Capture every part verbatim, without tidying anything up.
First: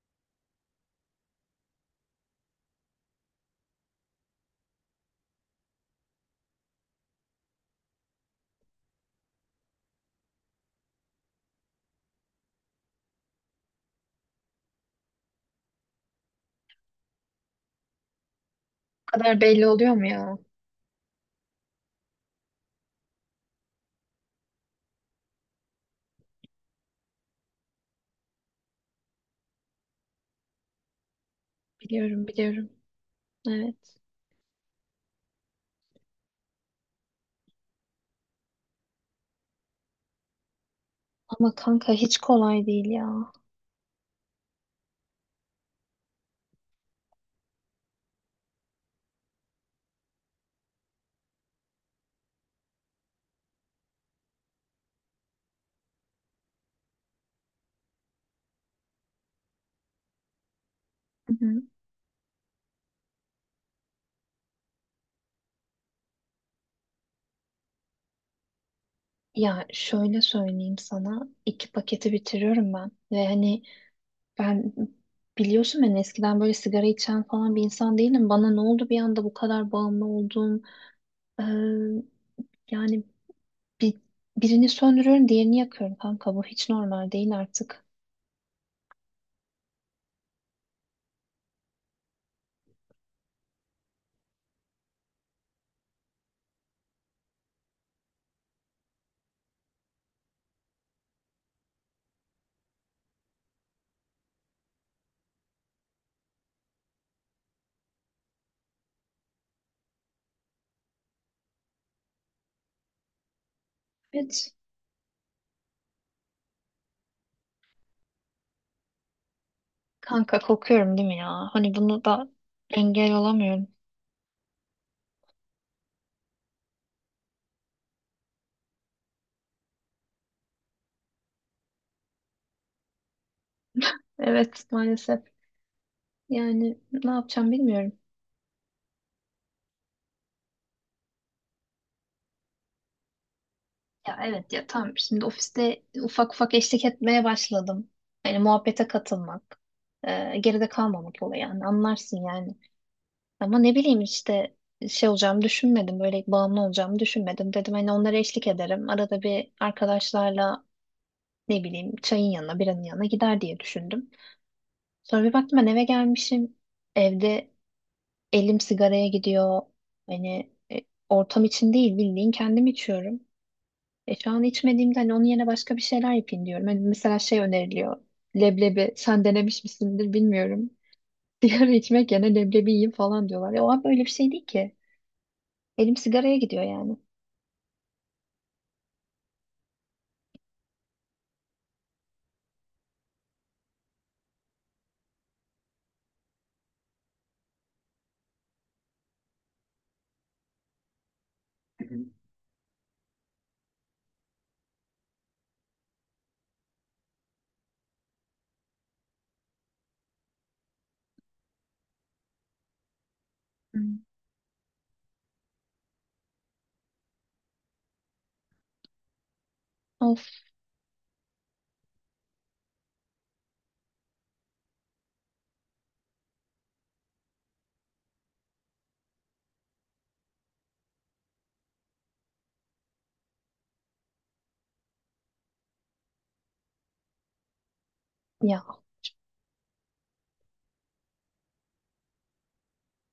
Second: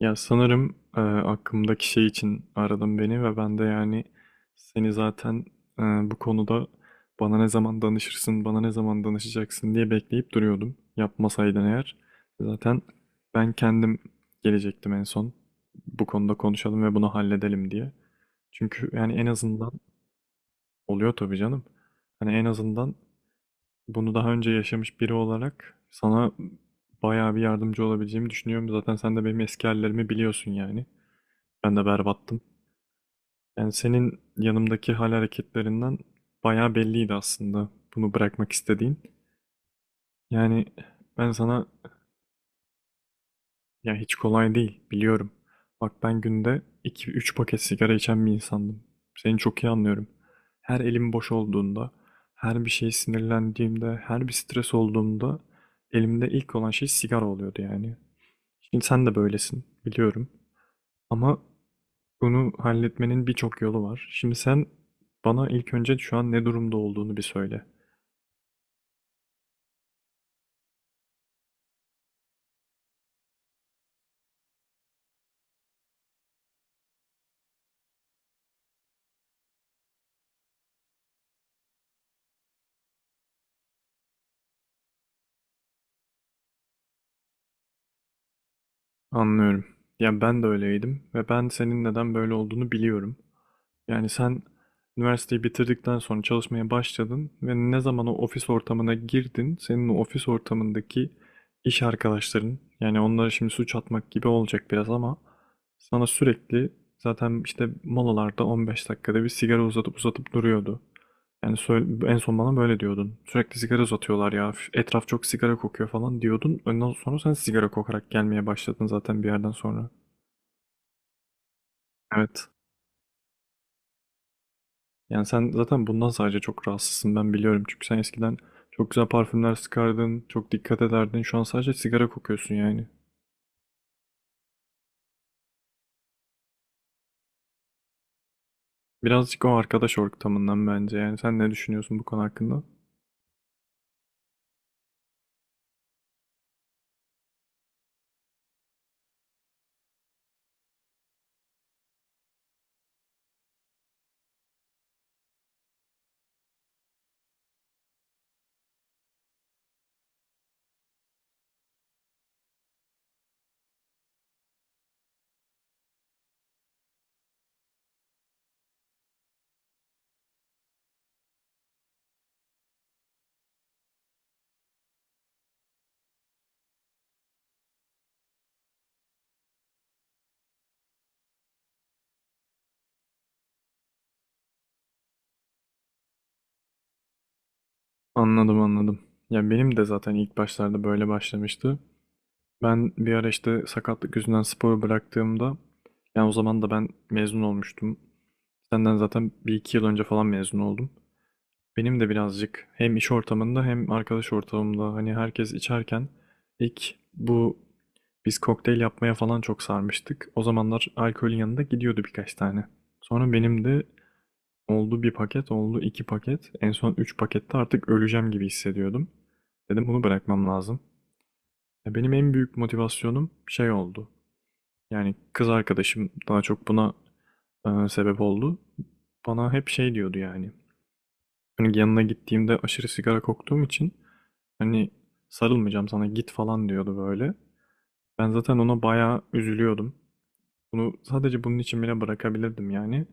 Ya sanırım e, aklımdaki şey için aradın beni ve ben de yani seni zaten e, bu konuda bana ne zaman danışırsın, bana ne zaman danışacaksın diye bekleyip duruyordum. Yapmasaydın eğer zaten ben kendim gelecektim en son. Bu konuda konuşalım ve bunu halledelim diye. Çünkü yani en Kadar belli azından oluyor mu ya? oluyor tabii canım. Hani en azından bunu daha önce yaşamış biri olarak sana bayağı bir yardımcı olabileceğimi düşünüyorum. Zaten sen de benim eski hallerimi biliyorsun yani. Ben de Biliyorum, berbattım. biliyorum. Yani Evet. senin yanımdaki hal hareketlerinden bayağı belliydi aslında bunu bırakmak istediğin. Yani ben Ama sana, kanka hiç kolay değil ya. ya, hiç kolay değil, biliyorum. Bak ben günde iki üç paket sigara içen bir insandım. Seni çok iyi anlıyorum. Her elim boş olduğunda, her bir şeye sinirlendiğimde, her bir stres olduğumda elimde ilk olan şey sigara oluyordu yani. Şimdi sen de böylesin biliyorum. Hı Ama hı. Bunu halletmenin birçok yolu var. Şimdi sen bana ilk önce şu an ne durumda olduğunu bir söyle. Ya şöyle söyleyeyim sana, iki paketi bitiriyorum ben ve hani ben biliyorsun ben eskiden böyle sigara içen falan bir insan değilim. Bana ne oldu bir anda bu kadar bağımlı oldum. Ee, yani bir, birini söndürüyorum, diğerini yakıyorum kanka. Bu hiç normal değil artık. Anlıyorum. Ya ben de öyleydim ve ben senin neden böyle olduğunu biliyorum. Yani sen üniversiteyi bitirdikten sonra çalışmaya başladın ve ne zaman o ofis ortamına girdin, senin o ofis ortamındaki iş arkadaşların, yani onlara şimdi suç atmak gibi olacak biraz ama sana sürekli zaten işte molalarda on beş dakikada bir sigara uzatıp uzatıp duruyordu. Yani söyle- en son bana böyle diyordun. Sürekli sigara uzatıyorlar ya, Evet. etraf çok sigara kokuyor falan diyordun. Ondan sonra sen sigara kokarak gelmeye başladın zaten bir yerden sonra. Kanka kokuyorum değil mi ya? Hani bunu da Evet. engel olamıyorum. Yani sen zaten bundan sadece çok rahatsızsın ben biliyorum. Çünkü sen eskiden çok güzel parfümler sıkardın, çok dikkat ederdin. Şu an sadece sigara kokuyorsun yani. Evet maalesef. Yani ne yapacağım bilmiyorum. Birazcık o arkadaş ortamından bence yani. Sen ne düşünüyorsun bu konu hakkında? Ya evet ya tamam şimdi ofiste ufak ufak eşlik etmeye başladım. Yani muhabbete katılmak, e, geride kalmamak olayı yani anlarsın yani. Ama ne bileyim işte şey olacağımı düşünmedim, böyle bağımlı olacağımı düşünmedim. Dedim hani onlara eşlik ederim. Arada bir arkadaşlarla ne bileyim çayın yanına, biranın yanına gider diye düşündüm. Sonra bir baktım ben eve gelmişim. Evde elim sigaraya gidiyor. Hani e, ortam için değil bildiğin kendim içiyorum. E şu an içmediğimde hani onun yerine başka bir şeyler yapayım diyorum. Hani mesela şey öneriliyor. Leblebi sen denemiş misindir bilmiyorum. Sigara içmek yerine leblebi yiyeyim falan diyorlar. Ya o abi öyle bir şey değil ki. Elim sigaraya gidiyor yani. Anladım, anladım. Ya benim de zaten ilk başlarda böyle başlamıştı. Ben bir ara işte sakatlık yüzünden sporu bıraktığımda yani o zaman da ben mezun olmuştum. Senden zaten bir iki yıl önce falan mezun oldum. Benim de birazcık hem iş ortamında hem arkadaş ortamında hani herkes içerken ilk bu biz kokteyl yapmaya falan çok sarmıştık. O zamanlar alkolün yanında gidiyordu birkaç tane. Sonra benim de Hmm. oldu bir paket, oldu iki paket. En son üç pakette artık öleceğim gibi hissediyordum. Dedim bunu Of bırakmam lazım. Ya Benim en büyük motivasyonum şey oldu. Yani kız arkadaşım daha çok buna e, sebep oldu. Bana hep şey diyordu yani. Hani yanına gittiğimde aşırı sigara koktuğum için, hani sarılmayacağım sana, git falan diyordu böyle. Ben zaten ona ya. bayağı üzülüyordum. Bunu sadece bunun için bile bırakabilirdim yani.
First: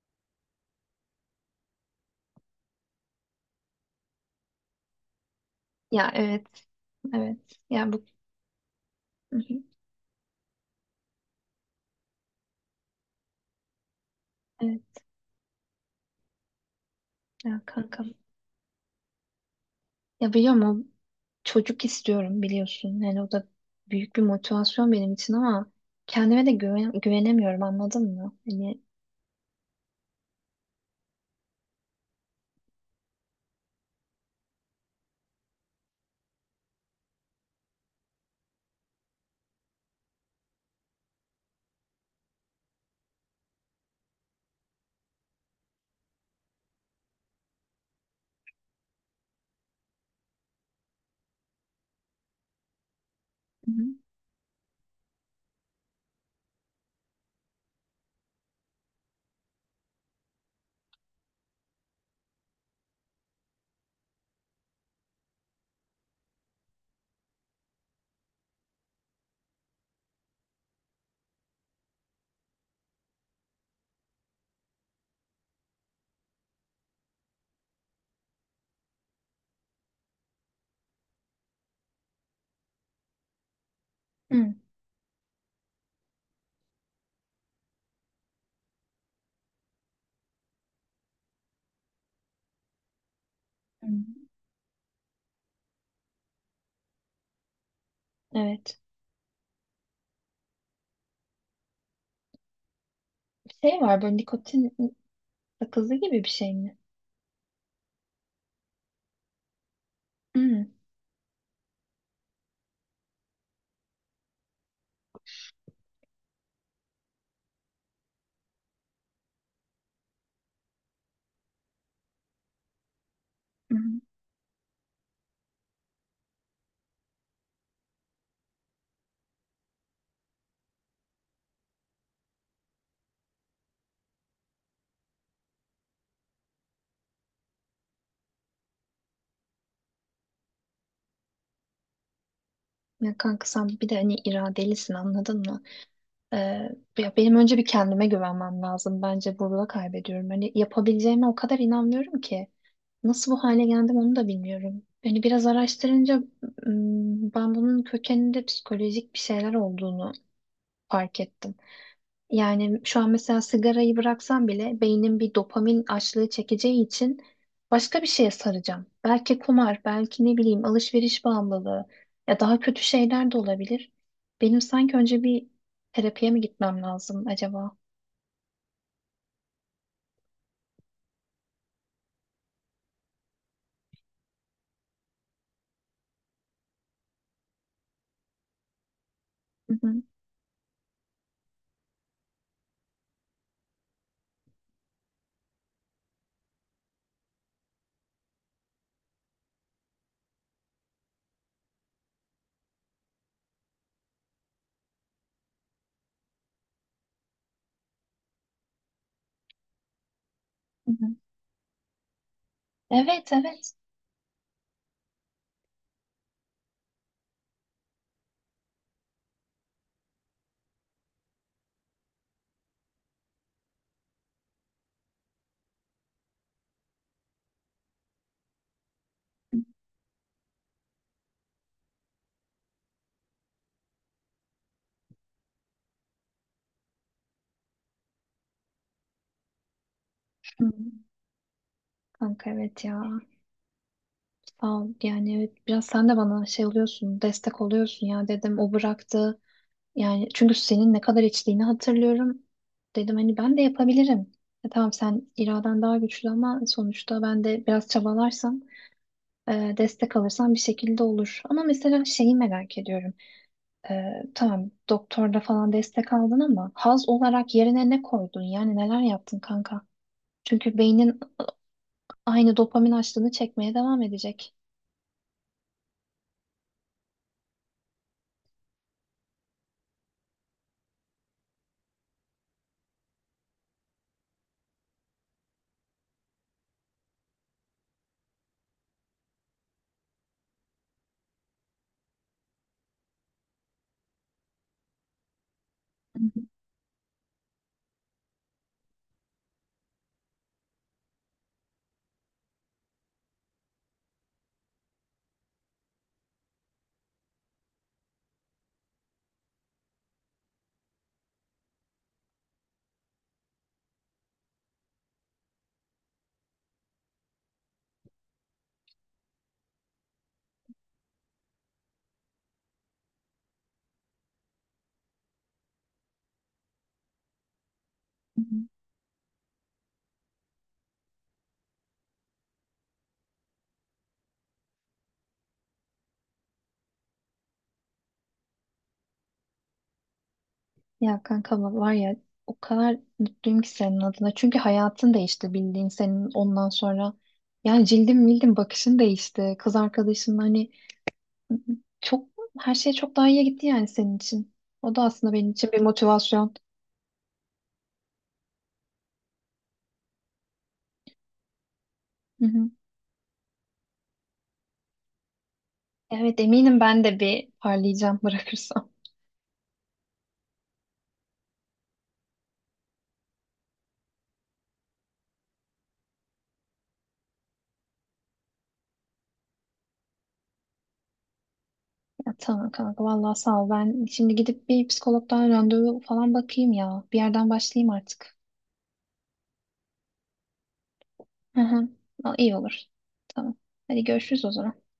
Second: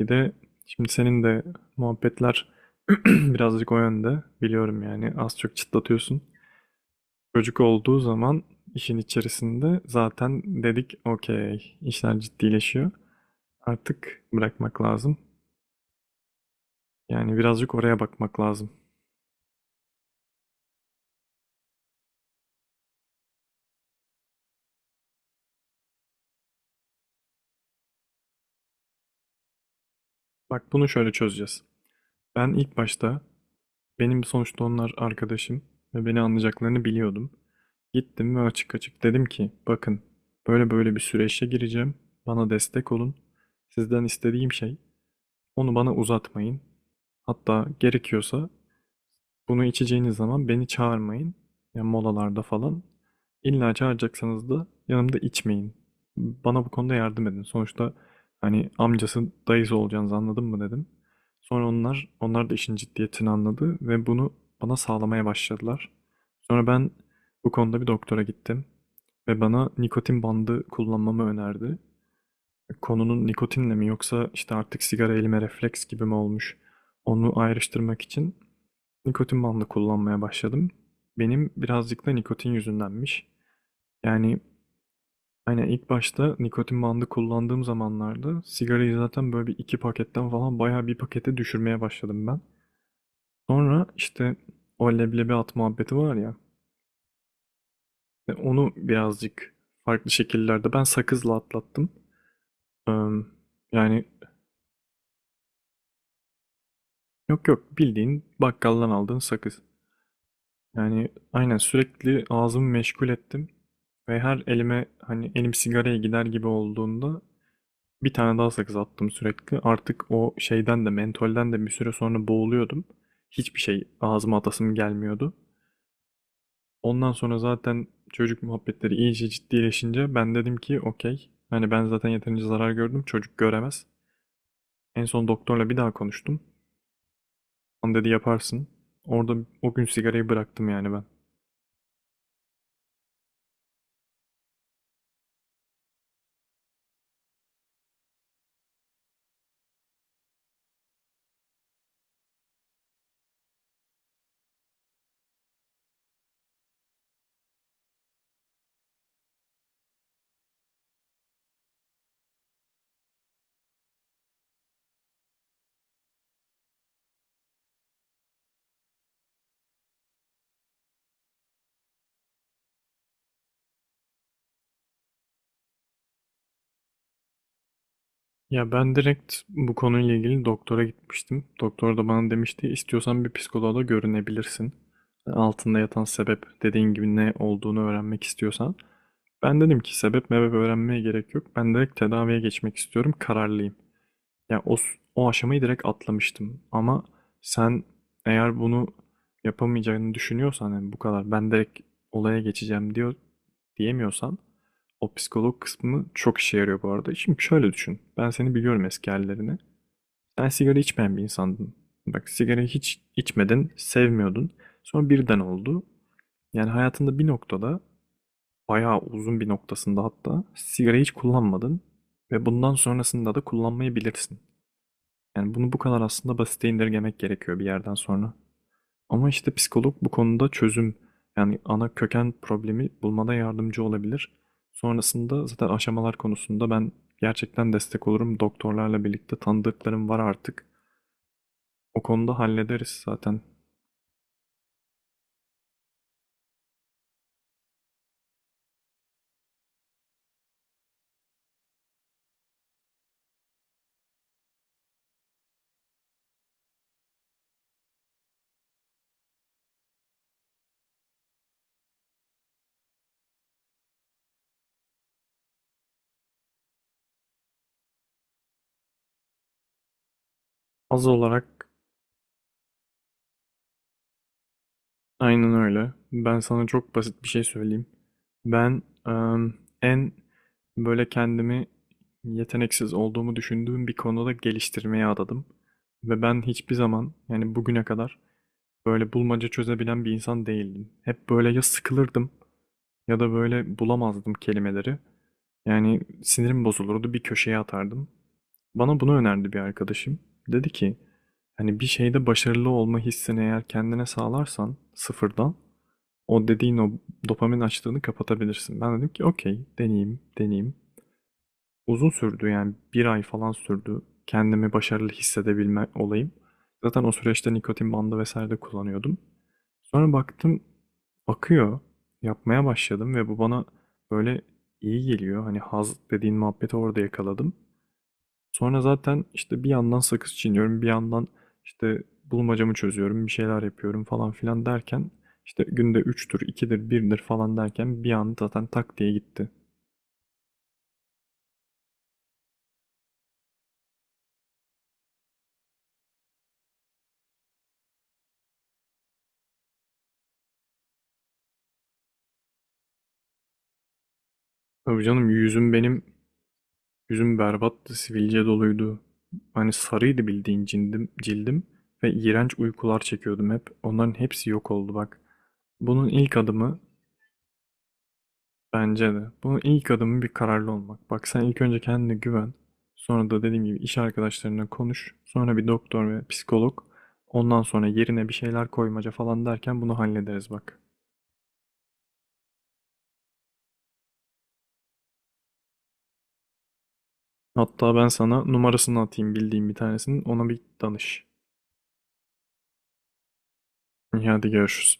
Bir de şimdi senin de muhabbetler birazcık o yönde. Biliyorum yani az çok Ya çıtlatıyorsun. evet. Evet. Çocuk Ya olduğu bu. zaman işin Hı hı. içerisinde zaten dedik okey, işler ciddileşiyor. Artık bırakmak Evet lazım. Yani ya birazcık oraya kankam. bakmak lazım. Ya biliyor musun? Çocuk istiyorum biliyorsun. Yani o da büyük bir motivasyon benim için ama kendime de güven güvenemiyorum anladın mı? Hani. Bak, bunu şöyle çözeceğiz. Ben ilk başta, benim sonuçta onlar arkadaşım ve beni anlayacaklarını biliyordum. Gittim ve açık açık dedim ki, bakın böyle böyle bir süreçe gireceğim. Bana destek olun. Sizden istediğim şey onu bana uzatmayın. Hatta gerekiyorsa bunu içeceğiniz zaman beni çağırmayın. Yani molalarda falan. Hı İlla hı. çağıracaksanız da yanımda içmeyin. Bana bu konuda yardım edin. Sonuçta hani amcası dayısı olacağınızı anladın mı dedim. Sonra onlar onlar da işin ciddiyetini anladı ve bunu bana sağlamaya başladılar. Sonra ben bu konuda bir doktora gittim ve bana nikotin bandı kullanmamı önerdi. Konunun nikotinle mi yoksa işte artık sigara elime refleks gibi mi olmuş onu ayrıştırmak için Nikotin bandı kullanmaya başladım. Benim birazcık da nikotin yüzündenmiş. Yani Hı. hani ilk başta nikotin bandı kullandığım zamanlarda sigarayı zaten böyle bir iki paketten falan bayağı bir pakete düşürmeye başladım ben. Sonra Hı. işte o leblebi at muhabbeti var ya, e, onu Evet. birazcık farklı şekillerde ben sakızla atlattım. Eee, Şey var Yani, böyle nikotin sakızı gibi bir şey mi? yok yok, bildiğin bakkaldan aldığın sakız. Hmm, Yani aynen sürekli ağzımı meşgul ettim ve her elime hani elim sigaraya gider gibi olduğunda bir tane daha sakız attım sürekli. Artık o şeyden de mentolden de bir süre sonra boğuluyordum. Hiçbir şey hmm. ağzıma atasım gelmiyordu. Ondan sonra zaten çocuk muhabbetleri iyice ciddileşince ben dedim ki okey. Hani ben zaten yeterince zarar gördüm, çocuk göremez. En son doktorla bir daha konuştum. Onu dedi yaparsın. Orada o gün sigarayı bıraktım yani ben. Ya kanka sen bir de hani iradelisin anladın mı? Ee, ya benim önce bir kendime güvenmem lazım. Bence burada kaybediyorum. Hani yapabileceğime o kadar inanmıyorum ki. Nasıl bu hale geldim onu da bilmiyorum. Hani biraz araştırınca ım, ben bunun kökeninde psikolojik bir şeyler olduğunu fark ettim. Yani şu an mesela sigarayı bıraksam bile beynim bir dopamin açlığı çekeceği için başka bir şeye saracağım. Belki kumar, belki ne bileyim alışveriş bağımlılığı ya daha kötü şeyler de olabilir. Benim sanki önce bir terapiye mi gitmem lazım acaba? Ya ben direkt bu konuyla ilgili doktora gitmiştim. Doktor da bana demişti istiyorsan bir psikoloğa da görünebilirsin. Altında yatan sebep dediğin gibi ne olduğunu öğrenmek istiyorsan. Ben Hı dedim hı, ki sebep mebep öğrenmeye gerek yok. Ben direkt tedaviye geçmek istiyorum. Kararlıyım. Yani o, s- o aşamayı direkt atlamıştım. Ama sen eğer bunu yapamayacağını düşünüyorsan, yani bu kadar ben direkt olaya geçeceğim diyor diyemiyorsan, o psikolog kısmı çok işe yarıyor bu arada. Şimdi şöyle düşün. Ben seni biliyorum, eski hallerini. Sen sigara hı hı. içmeyen bir insandın. Bak, sigarayı hiç Evet, evet. içmedin, sevmiyordun. Sonra birden oldu. Yani hayatında bir noktada, bayağı uzun bir noktasında hatta sigarayı hiç kullanmadın ve bundan sonrasında da kullanmayı bilirsin. Yani bunu bu kadar aslında basite indirgemek gerekiyor bir yerden sonra. Ama işte psikolog bu konuda çözüm, yani ana köken problemi bulmada yardımcı olabilir. Sonrasında zaten aşamalar konusunda ben gerçekten destek olurum. Doktorlarla birlikte tanıdıklarım var artık. Hı. O konuda Kanka evet hallederiz ya zaten. sağ ol yani evet biraz sen de bana şey oluyorsun destek oluyorsun ya dedim o bıraktı. Yani çünkü senin ne kadar içtiğini hatırlıyorum. Dedim hani ben de yapabilirim. E, tamam sen iraden daha güçlü ama sonuçta ben de biraz çabalarsam, e, destek alırsam bir şekilde olur. Ama mesela şeyi merak ediyorum. E, tamam doktorda falan destek aldın ama haz olarak yerine ne koydun? Yani neler yaptın kanka? Çünkü Az beynin olarak. aynı dopamin açlığını çekmeye devam edecek. Aynen öyle. Ben sana çok basit bir şey söyleyeyim. Ben em, en böyle kendimi yeteneksiz olduğumu düşündüğüm bir konuda geliştirmeye adadım. Ve ben hiçbir zaman, yani bugüne kadar, böyle bulmaca çözebilen bir insan değildim. Hep böyle ya sıkılırdım ya da böyle bulamazdım kelimeleri. Yani sinirim bozulurdu, bir köşeye atardım. Bana bunu önerdi bir arkadaşım. Dedi ki, hani bir şeyde başarılı olma hissini eğer kendine sağlarsan sıfırdan, o dediğin o dopamin açlığını kapatabilirsin. Ben dedim ki okey, deneyeyim, deneyeyim. Uzun sürdü, yani bir ay falan sürdü kendimi başarılı hissedebilme olayım. Zaten o süreçte nikotin bandı vesaire de kullanıyordum. Sonra baktım akıyor, yapmaya başladım ve bu bana böyle iyi geliyor. Hani haz dediğin muhabbeti orada yakaladım. Sonra zaten işte bir yandan sakız çiğniyorum, bir yandan işte bulmacamı çözüyorum, bir şeyler yapıyorum falan filan derken işte günde üçtür, ikidir, birdir falan derken bir anda zaten tak diye gitti. Ya kanka var ya o kadar mutluyum ki senin adına. Çünkü hayatın değişti bildiğin senin ondan sonra. Yani cildin bildim bakışın değişti. Kız arkadaşın hani çok her şey çok daha iyiye gitti yani senin için. O Tabii da canım, aslında benim için yüzüm bir benim motivasyon. Yüzüm berbattı, sivilce doluydu. Hani sarıydı bildiğin cildim, cildim, ve Hı iğrenç hı. uykular çekiyordum hep. Onların hepsi yok oldu bak. Bunun ilk Evet adımı eminim ben de bir parlayacağım bırakırsam. bence de. Bunun ilk adımı bir kararlı olmak. Bak sen ilk önce kendine güven. Sonra da dediğim gibi iş arkadaşlarına konuş. Sonra bir doktor ve psikolog. Ondan sonra yerine bir şeyler koymaca falan derken bunu hallederiz bak. Ya tamam kanka vallahi sağ ol. Ben şimdi gidip bir psikologdan randevu falan bakayım ya. Bir yerden başlayayım Hatta ben artık. sana numarasını atayım bildiğim bir tanesinin. Ona bir danış. Hı hı. Aa, İyi olur. Tamam. Hadi İyi, görüşürüz hadi o zaman. görüşürüz.